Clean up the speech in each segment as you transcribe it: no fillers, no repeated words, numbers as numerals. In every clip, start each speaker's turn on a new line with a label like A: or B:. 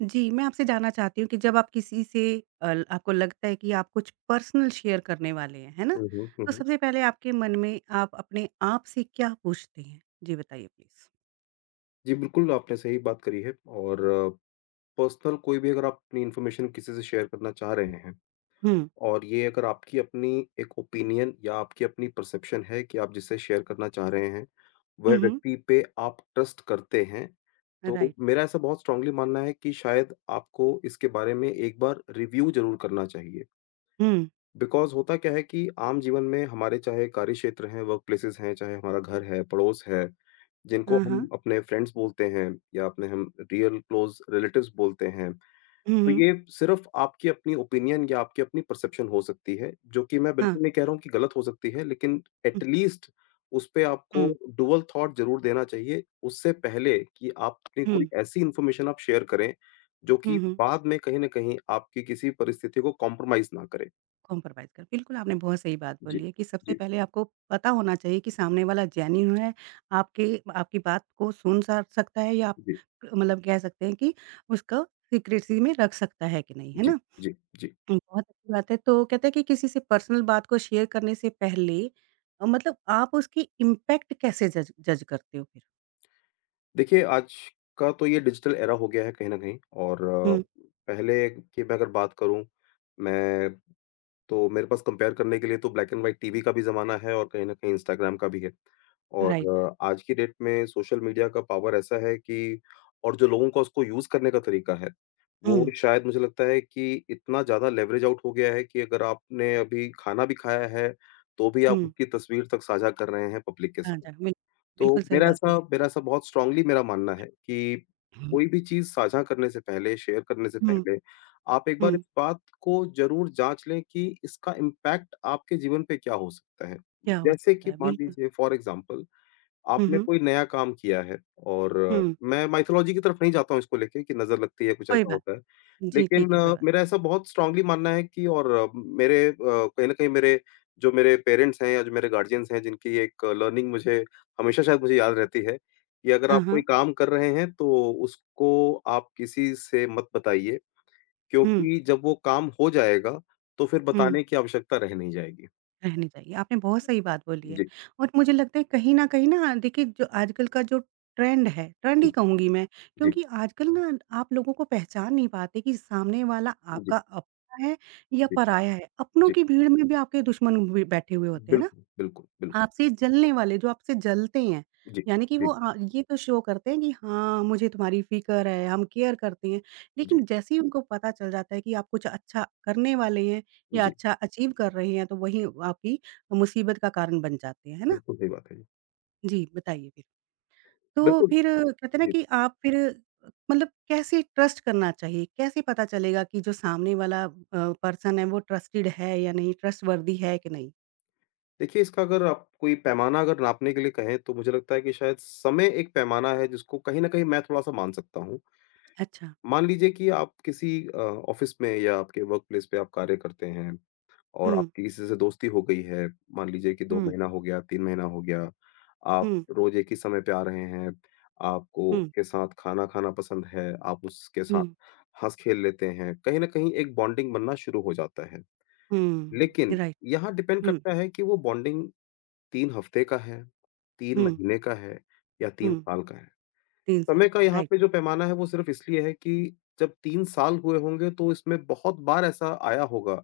A: जी, मैं आपसे जानना चाहती हूँ कि जब आप किसी से अल आपको लगता है कि आप कुछ पर्सनल शेयर करने वाले हैं, है ना?
B: हुँ, हुँ, हुँ,
A: तो
B: हुँ।
A: सबसे पहले आपके मन में आप अपने आप से क्या पूछते हैं? जी, बताइए प्लीज़?
B: जी, बिल्कुल आपने सही बात करी है और पर्सनल कोई भी अगर आप अपनी इन्फॉर्मेशन किसी से शेयर करना चाह रहे हैं
A: हुँ।
B: और ये अगर आपकी अपनी एक ओपिनियन या आपकी अपनी परसेप्शन है कि आप जिससे शेयर करना चाह रहे हैं, वह
A: हुँ, हुँ।
B: व्यक्ति पे आप ट्रस्ट करते हैं, तो
A: राइट।
B: मेरा ऐसा बहुत स्ट्रांगली मानना है कि शायद आपको इसके बारे में एक बार रिव्यू ज़रूर करना चाहिए।
A: हुँ।
B: बिकॉज़ होता क्या है कि आम जीवन में हमारे चाहे कार्य क्षेत्र हैं, वर्क प्लेसेस हैं, चाहे हमारा घर है, पड़ोस है, जिनको
A: हाँ,
B: हम
A: हाँ।
B: अपने फ्रेंड्स बोलते हैं या अपने हम रियल क्लोज़ रिलेटिव्स बोलते हैं।
A: हुँ,
B: तो
A: हुँ।
B: ये सिर्फ़ आपकी अपनी ओपिनियन या आपकी अपनी परसेप्शन हो सकती है, जो कि मैं
A: हाँ।
B: बिल्कुल नहीं कह रहा हूँ कि गलत हो सकती है, लेकिन एट
A: हुँ,
B: लीस्ट उस पे आपको
A: हुँ,
B: ड्यूअल थॉट ज़रूर देना चाहिए, उससे पहले कि आपने कोई
A: हुँ,
B: ऐसी इन्फॉर्मेशन आप शेयर करें, जो कि
A: हुँ, हुँ।
B: बाद में कहीं न कहीं आपकी किसी परिस्थिति को कॉम्प्रोमाइज़ ना करे।
A: कॉम्प्रोमाइज़ कर बिल्कुल, आपने बहुत सही बात
B: जी,
A: बोली है कि सबसे
B: जी।
A: पहले आपको पता होना चाहिए कि सामने वाला जेन्युइन है, आपके आपकी बात को सुन सा सकता है या आप
B: जी,
A: मतलब कह सकते हैं कि उसको सीक्रेसी में रख सकता है कि नहीं, है
B: जी,
A: ना?
B: जी, जी।
A: बहुत अच्छी बात है, तो कहते हैं कि किसी से पर्सनल बात को शेयर करने से पहले मतलब आप उसकी इम्पैक्ट कैसे जज जज करते हो फिर?
B: देखिए, आज का तो ये डिजिटल एरा हो गया है कहीं न कहीं और
A: हुँ,
B: पहले की मैं अगर बात करूँ, मैं तो मेरे पास कंपेयर करने के लिए तो ब्लैक एंड व्हाइट टीवी का भी ज़माना है और कहीं न कहीं इंस्टाग्राम का भी है। और
A: राइट।
B: आज की डेट में सोशल मीडिया का पावर ऐसा है कि और जो लोगों का उसको यूज़ करने का तरीका है, वो
A: हुँ,
B: शायद मुझे लगता है कि इतना ज़्यादा लेवरेज आउट हो गया है कि अगर आपने अभी खाना भी खाया है, तो भी आप
A: हुँ।
B: उसकी तस्वीर तक साझा कर रहे हैं पब्लिक के
A: हाँ,
B: साथ।
A: हाँ,
B: तो
A: बिल्कुल सही
B: मेरा
A: बात
B: ऐसा
A: बोली।
B: मेरा ऐसा बहुत स्ट्रांगली मेरा मानना है कि
A: हुँ,
B: कोई भी चीज़ साझा करने से पहले, शेयर करने से
A: हुँ,
B: पहले, आप एक बार
A: हुँ,
B: इस बात को ज़रूर जाँच लें कि इसका इम्पैक्ट आपके जीवन पे क्या हो सकता है।
A: क्या हो
B: जैसे
A: सकता
B: कि
A: है?
B: मान
A: बिल्कुल।
B: लीजिए फॉर एग्ज़ाम्पल
A: हुँ,
B: आपने
A: हुँ,
B: कोई नया काम किया है और
A: हुँ,
B: मैं माइथोलॉजी की तरफ नहीं जाता हूँ इसको लेके कि नज़र लगती है, कुछ
A: कोई
B: ऐसा
A: बात
B: होता है।
A: जी,
B: लेकिन
A: ठीक है, कोई बात
B: मेरा ऐसा बहुत स्ट्रॉन्गली मानना है कि और कहीं न कहीं मेरे जो मेरे पेरेंट्स हैं या जो मेरे गार्डियंस हैं जिनकी एक लर्निंग मुझे हमेशा शायद मुझे याद रहती है, कि अगर
A: हाँ,
B: आप कोई
A: हाँ।
B: काम कर रहे हैं तो उसको आप किसी से मत बताइए,
A: हुँ,
B: क्योंकि जब वो काम हो जाएगा तो फिर
A: हुँ,
B: बताने की आवश्यकता रह नहीं जाएगी।
A: रहनी चाहिए। आपने बहुत सही बात बोली है
B: जी,
A: और मुझे लगता है कहीं न कहीं ना देखिए जो आजकल का जो ट्रेंड है, ट्रेंड
B: जी,
A: ही कहूँगी मैं
B: जी,
A: क्योंकि आजकल ना आप लोगों को पहचान नहीं पाते कि सामने वाला आपका
B: जी,
A: अपना है या
B: जी,
A: पराया है। अपनों
B: जी,
A: की भीड़ में भी आपके दुश्मन भी बैठे हुए होते हैं ना?
B: बिल्कुल, बिल्कुल, बिल्कुल।
A: आपसे जलने वाले, जो आपसे जलते हैं,
B: जी,
A: यानी कि
B: जी,
A: वो ये तो शो करते हैं कि हाँ, मुझे तुम्हारी फ़िक्र है, हम केयर करते हैं।
B: जी,
A: लेकिन जैसे ही उनको पता चल जाता है कि आप कुछ अच्छा करने वाले हैं या
B: जी,
A: अच्छा अचीव कर रहे हैं, तो वही आपकी मुसीबत का कारण बन जाते हैं, है ना?
B: बिल्कुल सही बात है जी।
A: जी, बताइए फिर? तो
B: बिल्कुल,
A: फिर कहते हैं ना
B: जी।
A: कि आप फिर मतलब कैसे ट्रस्ट करना चाहिए? कैसे पता चलेगा कि जो सामने वाला पर्सन है, वो ट्रस्टेड है या नहीं, ट्रस्टवर्दी है कि नहीं?
B: देखिए इसका अगर आप कोई पैमाना अगर नापने के लिए कहें तो मुझे लगता है कि शायद समय एक पैमाना है जिसको कहीं न कहीं मैं थोड़ा-सा मान सकता हूँ।
A: अच्छा।
B: मान लीजिए कि आप किसी ऑफ़िस में या आपके वर्क प्लेस पे आप कार्य करते हैं और
A: हुँ,
B: आपकी किसी से दोस्ती हो गई है, मान लीजिए कि 2
A: हुँ,
B: महीना हो गया, 3 महीना हो गया, आप
A: हुँ,
B: रोज़ एक ही समय पे आ रहे हैं, आपको
A: हुँ,
B: उसके साथ खाना खाना पसंद है, आप उसके
A: हुँ।
B: साथ हँस-खेल लेते हैं, कहीं न कहीं एक बॉन्डिंग बनना शुरू हो जाता है।
A: हुँ,
B: लेकिन
A: राइट।
B: यहाँ डिपेंड
A: हुँ,
B: करता है कि वो बॉन्डिंग 3 हफ्ते का है, 3
A: हुँ,
B: महीने का है या 3
A: हुँ,
B: साल का है।
A: 3 साल
B: समय का
A: का है,
B: यहाँ
A: राइट।
B: पे जो पैमाना है वो सिर्फ़ इसलिए है कि जब 3 साल हुए होंगे तो इसमें बहुत बार ऐसा आया होगा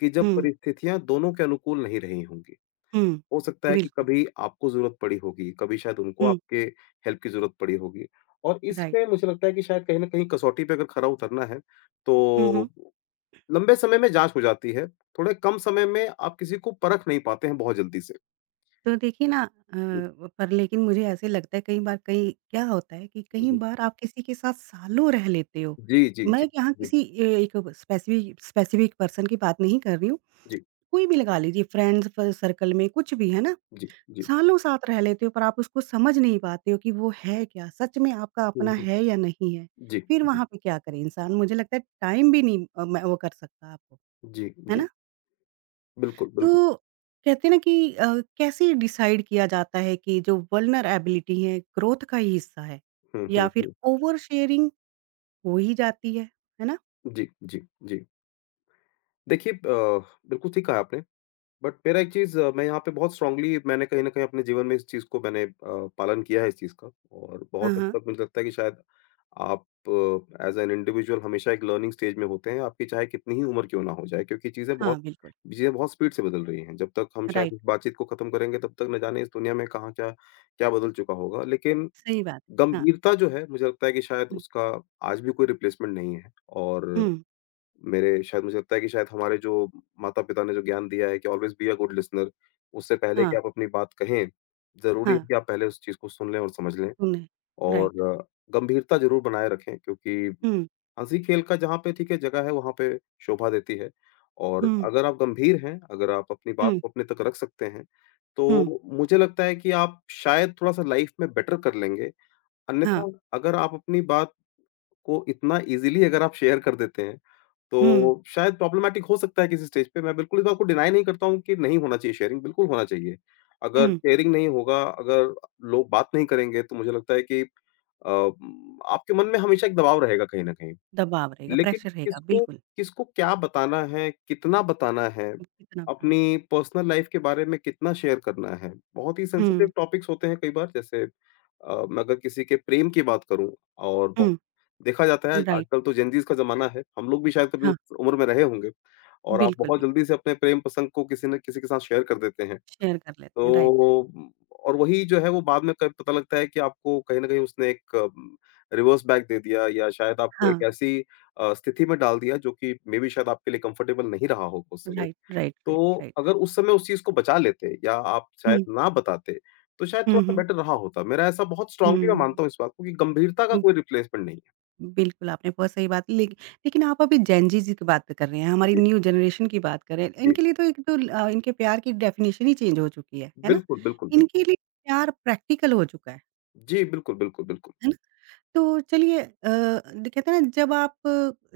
B: कि जब
A: हुँ,
B: परिस्थितियाँ दोनों के अनुकूल नहीं रही होंगी।
A: हुँ,
B: हो सकता है कि
A: बिल्कुल,
B: कभी आपको ज़रूरत पड़ी होगी, कभी शायद उनको
A: हुँ,
B: आपके हेल्प की ज़रूरत पड़ी होगी और इसमें
A: राइट।
B: मुझे लगता है कि शायद कहीं न कहीं कसौटी पे अगर खरा उतरना है
A: हुँ,
B: तो
A: हुँ।
B: लंबे समय में जाँच हो जाती है, थोड़े कम समय में आप किसी को परख नहीं पाते हैं बहुत जल्दी से।
A: तो देखिए ना
B: जी,
A: पर लेकिन मुझे ऐसे लगता है कई बार कई क्या होता है कि कई
B: जी।
A: बार आप किसी के साथ सालों रह लेते हो।
B: जी, जी,
A: मैं
B: जी,
A: यहाँ
B: जी,
A: किसी ए एक स्पेसिफ़िक पर्सन की बात नहीं कर रही हूँ,
B: जी,
A: कोई भी लगा लीजिए फ्रेंड्स फ सर्कल में कुछ भी, है ना?
B: जी, जी।
A: सालों साथ रह लेते हो पर आप उसको समझ नहीं पाते हो कि वो है क्या? सच में आपका
B: हुँ,
A: अपना
B: हुँ।
A: है या नहीं है?
B: जी,
A: फिर
B: जी,
A: वहाँ पे क्या करे इंसान? मुझे लगता है टाइम भी नहीं मैं वो कर सकता आपको,
B: जी,
A: है
B: जी।
A: ना?
B: बिल्कुल, बिल्कुल।
A: तो कहते हैं ना कि कैसे डिसाइड किया जाता है कि जो वल्नरेबिलिटी है ग्रोथ का ही हिस्सा है
B: हुँ, हुँ,
A: या फिर
B: हुँ।
A: ओवर शेयरिंग हो ही जाती है ना?
B: जी, जी, जी। देखिए बिल्कुल ठीक कहा आपने। बट मेरा एक चीज़ मैं यहाँ पे बहुत स्ट्रांगली मैंने कहीं न कहीं अपने जीवन में इस चीज़ को मैंने पालन किया है इस चीज़ का और
A: हाँ,
B: बहुत हद
A: हाँ।
B: तक मुझे लगता है कि शायद आप एज़ एन इंडिविजुअल हमेशा एक लर्निंग स्टेज में होते हैं, आपकी चाहे कितनी ही उम्र क्यों ना हो जाए क्योंकि
A: हाँ, बिल्कुल।
B: चीज़ें बहुत स्पीड से बदल रही हैं। जब तक हम शायद
A: राइट,
B: इस बातचीत को खत्म करेंगे तब तक न जाने इस दुनिया में कहाँ क्या, क्या बदल चुका होगा। लेकिन
A: सही बात है। हाँ।
B: गंभीरता जो है मुझे लगता है कि शायद
A: हुँ,
B: उसका आज भी कोई रिप्लेसमेंट नहीं है और
A: हुँ,
B: मेरे शायद मुझे लगता है कि शायद हमारे जो माता-पिता ने जो ज्ञान दिया है कि always be a good listener, उससे पहले कि
A: हाँ,
B: आप अपनी बात कहें, ज़रूरी
A: हाँ,
B: है कि आप पहले उस चीज़ को सुन लें और समझ लें
A: सुने
B: और
A: राइट।
B: गंभीरता ज़रूर बनाए रखें क्योंकि
A: हुँ,
B: हँसी-खेल का जहाँ पे ठीक है जगह है, वहाँ पे शोभा देती है और
A: हुँ,
B: अगर आप गंभीर हैं, अगर आप अपनी बात
A: हुँ,
B: को अपने तक रख सकते हैं,
A: हुँ,
B: तो मुझे लगता है कि आप शायद थोड़ा-सा लाइफ़ में बेटर कर लेंगे।
A: हाँ।
B: अन्यथा अगर आप अपनी बात को इतना ईज़िली अगर आप शेयर कर देते हैं,
A: हुँ,
B: तो शायद प्रॉब्लमैटिक हो सकता है किसी स्टेज पे, मैं बिल्कुल इस बात को डिनाई नहीं करता हूँ कि नहीं होना चाहिए शेयरिंग, बिल्कुल होना चाहिए। अगर
A: हुँ,
B: शेयरिंग नहीं होगा, अगर लोग बात नहीं करेंगे, तो मुझे लगता है कि आपके मन में हमेशा एक दबाव रहेगा कहीं न कहीं।
A: दबाव रहेगा,
B: लेकिन
A: प्रेशर रहेगा,
B: किसको
A: बिल्कुल।
B: किसको क्या बताना है, कितना बताना है,
A: कितना बताना है।
B: अपनी पर्सनल लाइफ के बारे में कितना शेयर करना है, बहुत ही सेंसिटिव
A: हुँ,
B: टॉपिक्स होते हैं कई बार जैसे मैं अगर किसी के प्रेम की बात करूँ और बहु
A: हुँ,
B: देखा जाता है
A: राइट,
B: आजकल तो जेनज़ीज़ का ज़माना है, हम लोग भी शायद कभी
A: हाँ,
B: उस उम्र में रहे होंगे और आप
A: बिल्कुल,
B: बहुत
A: बिल्कुल,
B: जल्दी से अपने प्रेम प्रसंग को किसी न किसी के साथ शेयर कर देते हैं।
A: शेयर कर लेते हैं, राइट।
B: तो और वही जो है वो बाद में क पता लगता है कि आपको कहीं न कहीं उसने एक रिवर्स बैक दे दिया या शायद आपको
A: हाँ,
B: एक ऐसी स्थिति में डाल दिया जो कि मे बी शायद आपके लिए कंफर्टेबल नहीं रहा होगा उस समय।
A: राइट, राइट, राइट,
B: तो
A: राइट।
B: अगर उस समय उस चीज़ को बचा लेते या आप शायद
A: हुँ,
B: ना बताते, तो शायद
A: हुँ,
B: थोड़ा-सा
A: हुँ,
B: बेटर रहा होता। मेरा ऐसा बहुत
A: हुँ,
B: स्ट्रांगली मैं मानता हूँ इस बात को कि गंभीरता का
A: हुँ,
B: कोई रिप्लेसमेंट नहीं है।
A: बिल्कुल, आपने बहुत सही बात लेकिन आप अभी जेन ज़ी ज़ी की बात कर रहे हैं, हमारी
B: जी,
A: न्यू जनरेशन की बात कर रहे हैं,
B: जी।
A: इनके लिए तो एक तो इनके प्यार की डेफ़िनेशन ही चेंज हो चुकी है ना?
B: बिल्कुल, बिल्कुल, बिल्कुल।
A: इनके लिए प्यार प्रैक्टिकल हो चुका है।
B: जी, बिल्कुल, बिल्कुल, बिल्कुल।
A: है ना? तो चलिए अ, द कहते हैं ना जब आप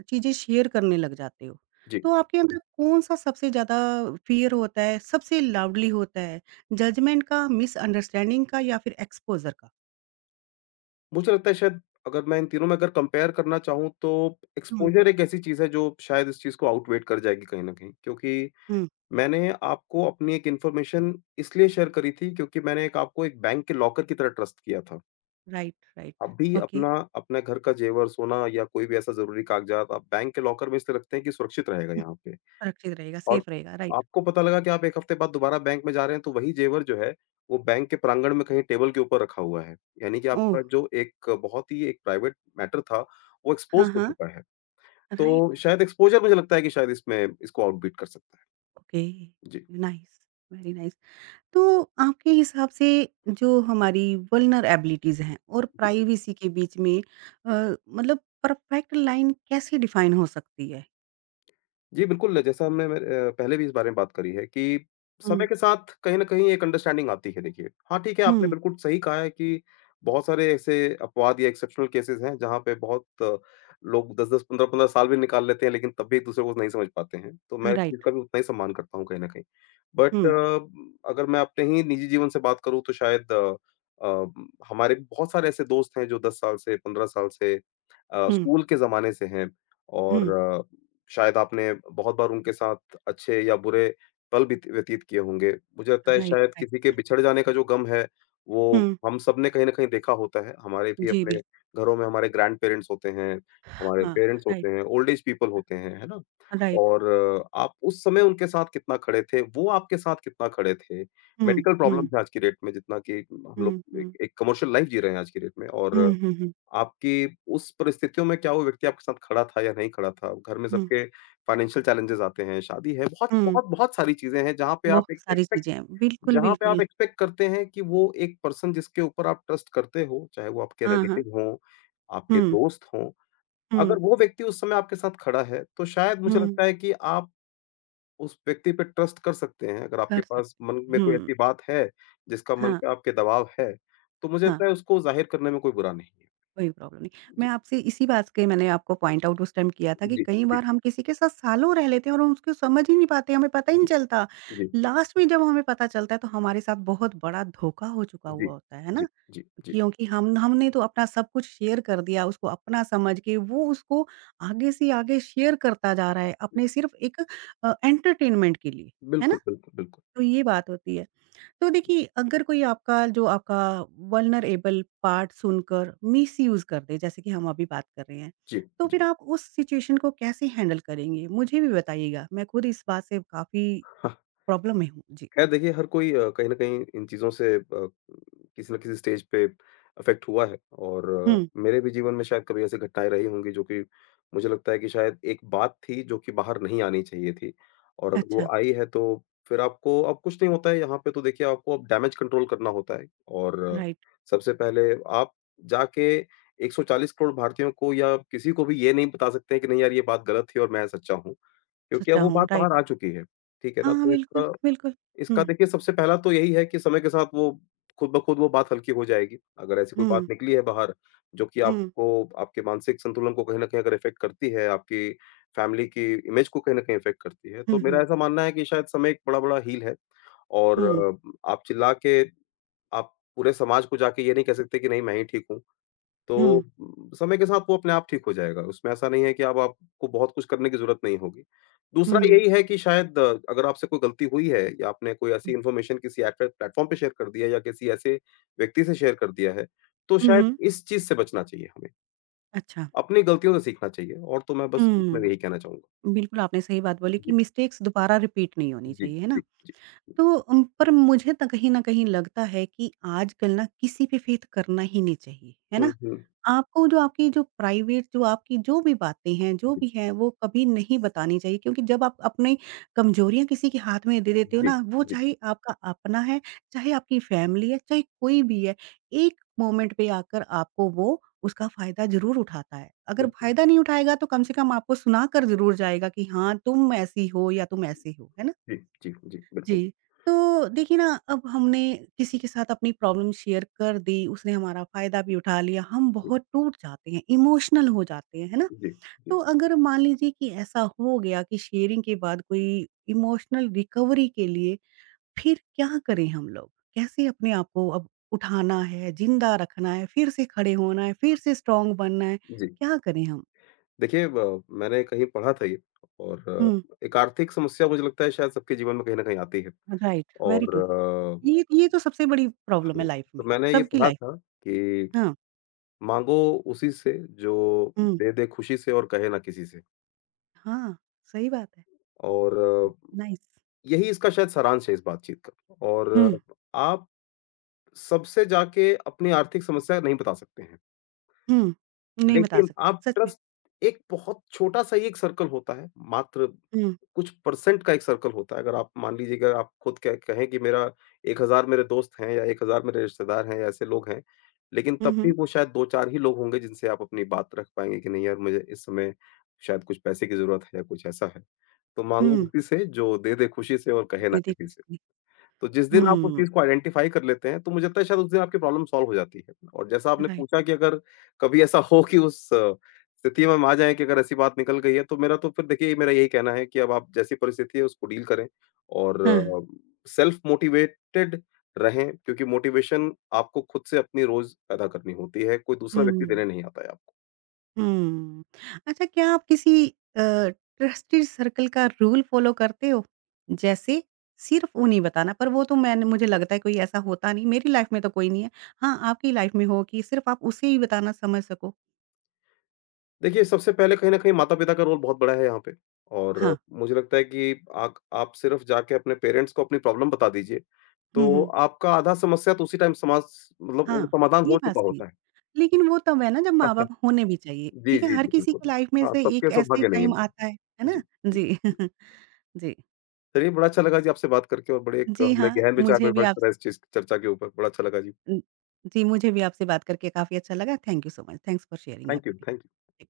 A: चीज़ें शेयर करने लग जाते हो,
B: जी।
A: तो आपके अंदर कौन-सा सबसे ज़्यादा फ़ियर होता है, सबसे लाउडली होता है? जजमेंट का, मिसअंडरस्टैंडिंग का या फिर एक्सपोज़र का?
B: मुझे लगता है शायद अगर मैं इन तीनों में अगर कंपेयर करना चाहूँ तो
A: हुँ,
B: एक्सपोज़र एक ऐसी चीज़ है जो शायद इस चीज़ को आउटवेट कर जाएगी कहीं न कहीं। क्योंकि
A: हुँ।
B: मैंने आपको अपनी एक इन्फॉर्मेशन इसलिए शेयर करी थी क्योंकि मैंने एक आपको एक बैंक के लॉकर की तरह ट्रस्ट किया था।
A: Right, right.
B: आप भी
A: ओके।
B: अपना अपने घर का जेवर, सोना या कोई भी ऐसा ज़रूरी कागज़ात आप बैंक के लॉकर में इसलिए रखते हैं कि सुरक्षित रहेगा
A: हुँ,
B: यहाँ पे।
A: सुरक्षित रहेगा,
B: और
A: सेफ रहेगा, राइट।
B: आपको पता लगा कि आप 1 हफ्ते बाद दोबारा बैंक में जा रहे हैं, तो वही ज़ेवर जो है, वो बैंक के प्रांगण में कहीं टेबल के ऊपर रखा हुआ है। यानी कि
A: ओह!
B: आपका जो एक बहुत ही एक प्राइवेट मैटर था, वो
A: हाँ,
B: एक्सपोज़ हो
A: हाँ।
B: चुका है। तो
A: राइट,
B: शायद एक्सपोज़र मुझे लगता है कि शायद इसमें इसको आउटबीट कर सकता है।
A: ओके।
B: जी,
A: नाइस, वेरी नाइस। तो आपके हिसाब से जो हमारी वल्नरेबिलिटीज़ हैं और
B: जी।
A: प्राइवेसी के बीच में अ, मतलब परफेक्ट लाइन कैसे डिफाइन हो सकती है?
B: जी, बिल्कुल, जैसा हमने पहले भी इस बारे में बात करी है कि समय
A: हुँ,
B: के साथ कहीं न कहीं एक अंडरस्टैंडिंग आती है देखिए। हाँ, ठीक है, आपने
A: हुँ,
B: बिल्कुल सही कहा है कि बहुत सारे ऐसे अपवाद या एक्सेप्शनल केसेज़ हैं, जहाँ पे बहुत लोग 10-10, 15-15 साल भी निकाल लेते हैं, लेकिन तब भी एक-दूसरे को नहीं समझ पाते हैं। तो मैं इस चीज़
A: राइट,
B: का भी उतना ही सम्मान करता हूँ कहीं न कहीं। बट
A: हुँ,
B: अगर मैं अपने ही निजी जीवन से बात करूँ, तो शायद अ, हमारे भी बहुत सारे ऐसे दोस्त हैं, जो 10 साल से, 15 साल से
A: हुँ,
B: स्कूल के ज़माने से हैं
A: हुँ,
B: और शायद आपने बहुत बार उनके साथ अच्छे या बुरे पल बीत व्यतीत किए होंगे। मुझे लगता है
A: राइट,
B: शायद
A: राइट,
B: किसी के बिछड़ जाने का जो गम है, वो
A: हुँ,
B: हम सबने कहीं न कहीं देखा होता है। हमारे भी
A: जी,
B: अपने
A: बिल्कुल,
B: घरों में हमारे ग्रैंड-पेरेंट्स होते हैं, हमारे
A: हाँ,
B: पेरेंट्स
A: राइट,
B: होते हैं, ओल्ड एज पीपल होते हैं, है ना?
A: राइट,
B: और आप उस समय उनके साथ कितना खड़े थे, वो आपके साथ कितना खड़े थे?
A: हुँ,
B: मेडिकल प्रॉब्लम्स
A: हुँ,
B: हैं आज की डेट में जितना कि हम
A: हुँ,
B: लोग एक
A: हुँ,
B: एक कमर्शियल लाइफ़ जी रहे हैं आज की डेट में और
A: हुँ, हुँ, हुँ,
B: आपकी उस परिस्थितियों में क्या वो व्यक्ति आपके साथ खड़ा था या नहीं खड़ा था? घर में
A: हुँ,
B: सबके फाइनेंशियल चैलेंजेज़ आते हैं, शादी है, बहुत
A: हुँ,
B: बहुत बहुत सारी चीज़ें हैं जहाँ पे आप
A: बहुत
B: एक
A: सारी
B: एक्सपेक्ट
A: चीज़ें हैं, बिल्कुल,
B: जहाँ पे आप
A: बिल्कुल,
B: एक्सपेक्ट करते हैं कि वो एक पर्सन जिसके ऊपर आप ट्रस्ट करते हो, चाहे वो आपके
A: हाँ, हाँ,
B: रिलेटिव हों, आपके
A: हुँ,
B: दोस्त हों, अगर
A: हुँ,
B: वो व्यक्ति उस समय आपके साथ खड़ा है, तो शायद मुझे
A: हुँ,
B: लगता है कि आप उस व्यक्ति पे ट्रस्ट कर सकते हैं। अगर आपके
A: कर
B: पास
A: सकते
B: मन में
A: हो,
B: कोई
A: हुँ,
B: ऐसी बात है, जिसका मन
A: हाँ,
B: पे आपके दबाव है, तो मुझे लगता
A: हाँ।
B: है उसको ज़ाहिर करने में कोई बुरा नहीं है।
A: कोई प्रॉब्लम नहीं।
B: जी,
A: मैं आपसे इसी बात के मैंने आपको पॉइंट आउट उस टाइम किया था कि
B: जी,
A: कई बार हम किसी के साथ सालों रह लेते हैं और हम उसको समझ ही नहीं पाते, हमें पता ही
B: जी।
A: नहीं चलता।
B: जी,
A: लास्ट में जब हमें पता चलता है तो हमारे साथ बहुत बड़ा धोखा हो चुका
B: जी,
A: हुआ होता है
B: जी,
A: ना?
B: जी, जी।
A: क्योंकि हम हमने तो अपना सब कुछ शेयर कर दिया, उसको अपना समझ के वो उसको आगे से आगे शेयर करता जा रहा है, अपने सिर्फ़ एक एंटरटेनमेंट के लिए, है
B: बिल्कुल,
A: ना?
B: बिल्कुल, बिल्कुल।
A: तो ये बात होती है। तो देखिए, अगर कोई आपका जो आपका वल्नरेबल पार्ट सुनकर मिसयूज़ कर दे, जैसे कि हम अभी बात कर रहे हैं,
B: जी,
A: तो
B: जी।
A: फिर आप उस सिचुएशन को कैसे हैंडल करेंगे? मुझे भी बताइएगा, मैं खुद इस बात से काफ़ी प्रॉब्लम में हूँ। जी।
B: खैर देखिए हर कोई कहीं न कहीं इन चीज़ों से किसी न किसी स्टेज पे अफ़ेक्ट हुआ है और
A: हुँ,
B: मेरे भी जीवन में शायद कभी ऐसी घटनाएँ रही होंगी जो कि मुझे लगता है कि शायद एक बात थी जो कि बाहर नहीं आनी चाहिए थी, और अगर वो
A: अच्छा,
B: आई है तो फिर आपको अब कुछ नहीं होता है यहाँ पे। तो देखिए आपको अब डैमेज कंट्रोल करना होता है और
A: राइट,
B: सबसे पहले आप जाके 140 करोड़ भारतीयों को या किसी को भी ये नहीं बता सकते हैं कि नहीं यार ये बात गलत थी और मैं सच्चा हूँ, क्योंकि अब
A: सच्चा
B: वो
A: हूँ,
B: बात
A: राइट।
B: बाहर आ चुकी है। ठीक है ना?
A: हाँ,
B: तो
A: बिल्कुल,
B: इसका
A: बिल्कुल।
B: इसका
A: हुँ,
B: देखिए सबसे पहला तो यही है कि समय के साथ वो खुद ब खुद वो बात हल्की हो जाएगी। अगर ऐसी कोई बात
A: हुँ,
B: निकली है बाहर जो कि
A: हुँ,
B: आपको आपके मानसिक संतुलन को कहीं न कहीं अगर इफ़ेक्ट करती है, आपकी फैमिली की इमेज को कहीं न कहीं इफ़ेक्ट करती है, तो
A: हुँ,
B: मेरा
A: हुँ,
B: ऐसा मानना है कि शायद समय एक बड़ा-बड़ा हील है और
A: हुँ,
B: आप चिल्ला के आप पूरे समाज को जाके ये नहीं कह सकते कि नहीं मैं ही ठीक हूँ। तो
A: हुँ,
B: समय के साथ वो अपने आप ठीक हो जाएगा, उसमें ऐसा नहीं है कि अब आपको बहुत कुछ करने की ज़रूरत नहीं होगी। दूसरा
A: हुँ,
B: यही है कि शायद अगर आपसे कोई गलती हुई है या आपने कोई ऐसी इन्फॉर्मेशन किसी ऐसे प्लेटफ़ॉर्म पे शेयर कर दिया या किसी ऐसे व्यक्ति से शेयर कर दिया है, तो
A: हुँ,
B: शायद
A: हुँ,
B: इस चीज़ से बचना चाहिए हमें।
A: अच्छा।
B: अपनी गलतियों से सीखना चाहिए और तो मैं बस इसमें
A: हुँ,
B: यही कहना चाहूँगा।
A: बिल्कुल आपने सही बात बोली कि
B: जी,
A: मिस्टेक्स दोबारा रिपीट नहीं होनी
B: जी,
A: चाहिए, है
B: जी,
A: ना?
B: जी।
A: तो पर मुझे तो कहीं न कहीं लगता है कि आजकल ना किसी पे फ़ेथ करना ही नहीं चाहिए, है
B: हुँ,
A: ना?
B: हुँ।
A: आपको जो आपकी जो प्राइवेट जो आपकी जो भी बातें हैं, जो
B: जी,
A: भी हैं वो कभी नहीं बतानी चाहिए क्योंकि जब आप अपनी कमजोरियाँ किसी के हाथ में दे देते हो
B: जी,
A: ना, वो
B: जी,
A: चाहे आपका अपना है, चाहे आपकी फैमिली है, चाहे कोई भी है, एक मोमेंट पे आकर आपको वो उसका फ़ायदा ज़रूर उठाता है। अगर
B: बिल्कुल।
A: फ़ायदा नहीं उठाएगा तो कम से कम आपको सुना कर ज़रूर जाएगा कि हाँ, तुम ऐसी हो या तुम ऐसे हो, है ना?
B: जी, जी, जी, बिल्कुल।
A: जी। तो देखिए ना, अब हमने किसी के साथ अपनी प्रॉब्लम शेयर कर दी, उसने हमारा फ़ायदा भी उठा लिया, हम
B: जी,
A: बहुत टूट जाते हैं, इमोशनल हो जाते हैं, है ना?
B: जी,
A: तो
B: जी,
A: अगर मान लीजिए कि ऐसा हो गया कि शेयरिंग के बाद कोई इमोशनल रिकवरी के लिए फिर क्या करें हम लोग? कैसे अपने आप को अब उठाना है, ज़िंदा रखना है, फिर से खड़े होना है, फिर से स्ट्रॉन्ग बनना है,
B: जी।
A: क्या करें हम?
B: देखिए ब मैंने कहीं पढ़ा था ये और
A: हुँ,
B: एक आर्थिक समस्या मुझे लगता है शायद सबके जीवन में कहीं न कहीं आती है
A: राइट, वेरी
B: और
A: ट्रू। ये
B: अ,
A: ये तो सबसे बड़ी प्रॉब्लम
B: हाँ,
A: है लाइफ़
B: तो
A: में,
B: मैंने ये
A: सबकी
B: पढ़ा
A: लाइफ़।
B: था कि
A: हाँ,
B: माँगो उसी से जो
A: हुँ।
B: दे दे खुशी से और कहे ना किसी से।
A: हाँ, सही बात है।
B: और
A: नाइस।
B: यही इसका शायद सारांश है इस बातचीत का। और
A: हुँ,
B: आप सबसे जाके अपनी आर्थिक समस्या नहीं बता सकते हैं।
A: हुँ। नहीं बता
B: लेकिन
A: सकते,
B: आप
A: सच में।
B: ट्रस्ट एक बहुत छोटा-सा ही एक सर्कल होता है, मात्र
A: हुँ,
B: कुछ परसेंट का एक सर्कल होता है। अगर आप मान लीजिए कि अगर आप खुद कह कहें कि मेरा 1000 मेरे दोस्त हैं या 1000 मेरे रिश्तेदार हैं या ऐसे लोग हैं, लेकिन
A: हुँ,
B: तब भी
A: हुँ,
B: वो शायद 2-4 ही लोग होंगे जिनसे आप अपनी बात रख पाएँगे कि नहीं यार मुझे इस समय शायद कुछ पैसे की ज़रूरत है या कुछ ऐसा है। तो माँगो
A: हुँ।
B: उसी से जो दे दे खुशी से और कहे ना
A: दीदी
B: किसी
A: कुछ
B: से।
A: नहीं।
B: तो जिस दिन आप उस
A: हुँ,
B: चीज़ को आइडेंटिफ़ाई कर लेते हैं, तो मुझे लगता है शायद उस दिन आपकी प्रॉब्लम सॉल्व हो जाती है। और जैसा आपने
A: राइट।
B: पूछा कि अगर कभी ऐसा हो कि उस स्थिति में हम आ जाएँ कि अगर ऐसी बात निकल गई है, तो मेरा तो फिर देखिए मेरा यही कहना है कि अब आप जैसी परिस्थिति है उसको डील करें
A: हाँ, हाँ।
B: और सेल्फ मोटिवेटेड रहें, क्योंकि मोटिवेशन आपको खुद से अपनी रोज़ पैदा करनी होती है, कोई दूसरा व्यक्ति देने
A: हुँ,
B: नहीं आता है आपको।
A: हुँ। अच्छा क्या आप किसी अ, ट्रस्टेड सर्कल का रूल फ़ॉलो करते हो? जैसे सिर्फ़ उन्हें बताना, पर वो तो मैंने मुझे लगता है कोई ऐसा होता नहीं, मेरी लाइफ़ में तो कोई नहीं है। हाँ, आपकी लाइफ़ में हो कि सिर्फ़ आप उसे ही बताना समझ सको?
B: देखिए, सबसे पहले कहीं न कहीं माता-पिता का रोल बहुत बड़ा है यहाँ पे और
A: हाँ।
B: मुझे लगता है कि आक आप सिर्फ़ जाके अपने पेरेंट्स को अपनी प्रॉब्लम बता दीजिए,
A: हुँ,
B: तो
A: हुँ।
B: आपका आधा समस्या तो उसी टाइम समाज मतलब वो
A: हाँ,
B: समाधान
A: ये
B: हो
A: बात
B: चुका
A: सही है।
B: होता है।
A: लेकिन वो तब है ना जब माँ-बाप होने भी चाहिए,
B: जी,
A: ठीक है?
B: जी,
A: हर
B: जी,
A: किसी
B: बिल्कुल।
A: की लाइफ़ में
B: हाँ,
A: से
B: सबके
A: एक ऐसे
B: सौभाग्य नहीं है।
A: टाइम
B: जी,
A: आता है
B: जी।
A: ना?
B: जी,
A: जी, जी।
B: चलिए बड़ा अच्छा लगा जी आपसे बात करके और बड़े एक
A: जी
B: हमने
A: हाँ,
B: गहन विचार
A: मुझे भी
B: विमर्श
A: आप
B: करा इस चीज़ चर्चा के ऊपर, बड़ा अच्छा लगा जी।
A: उम, जी मुझे भी आपसे बात करके काफ़ी अच्छा लगा। Thank you so much. Thanks for sharing
B: thank you, thank you.
A: Everything.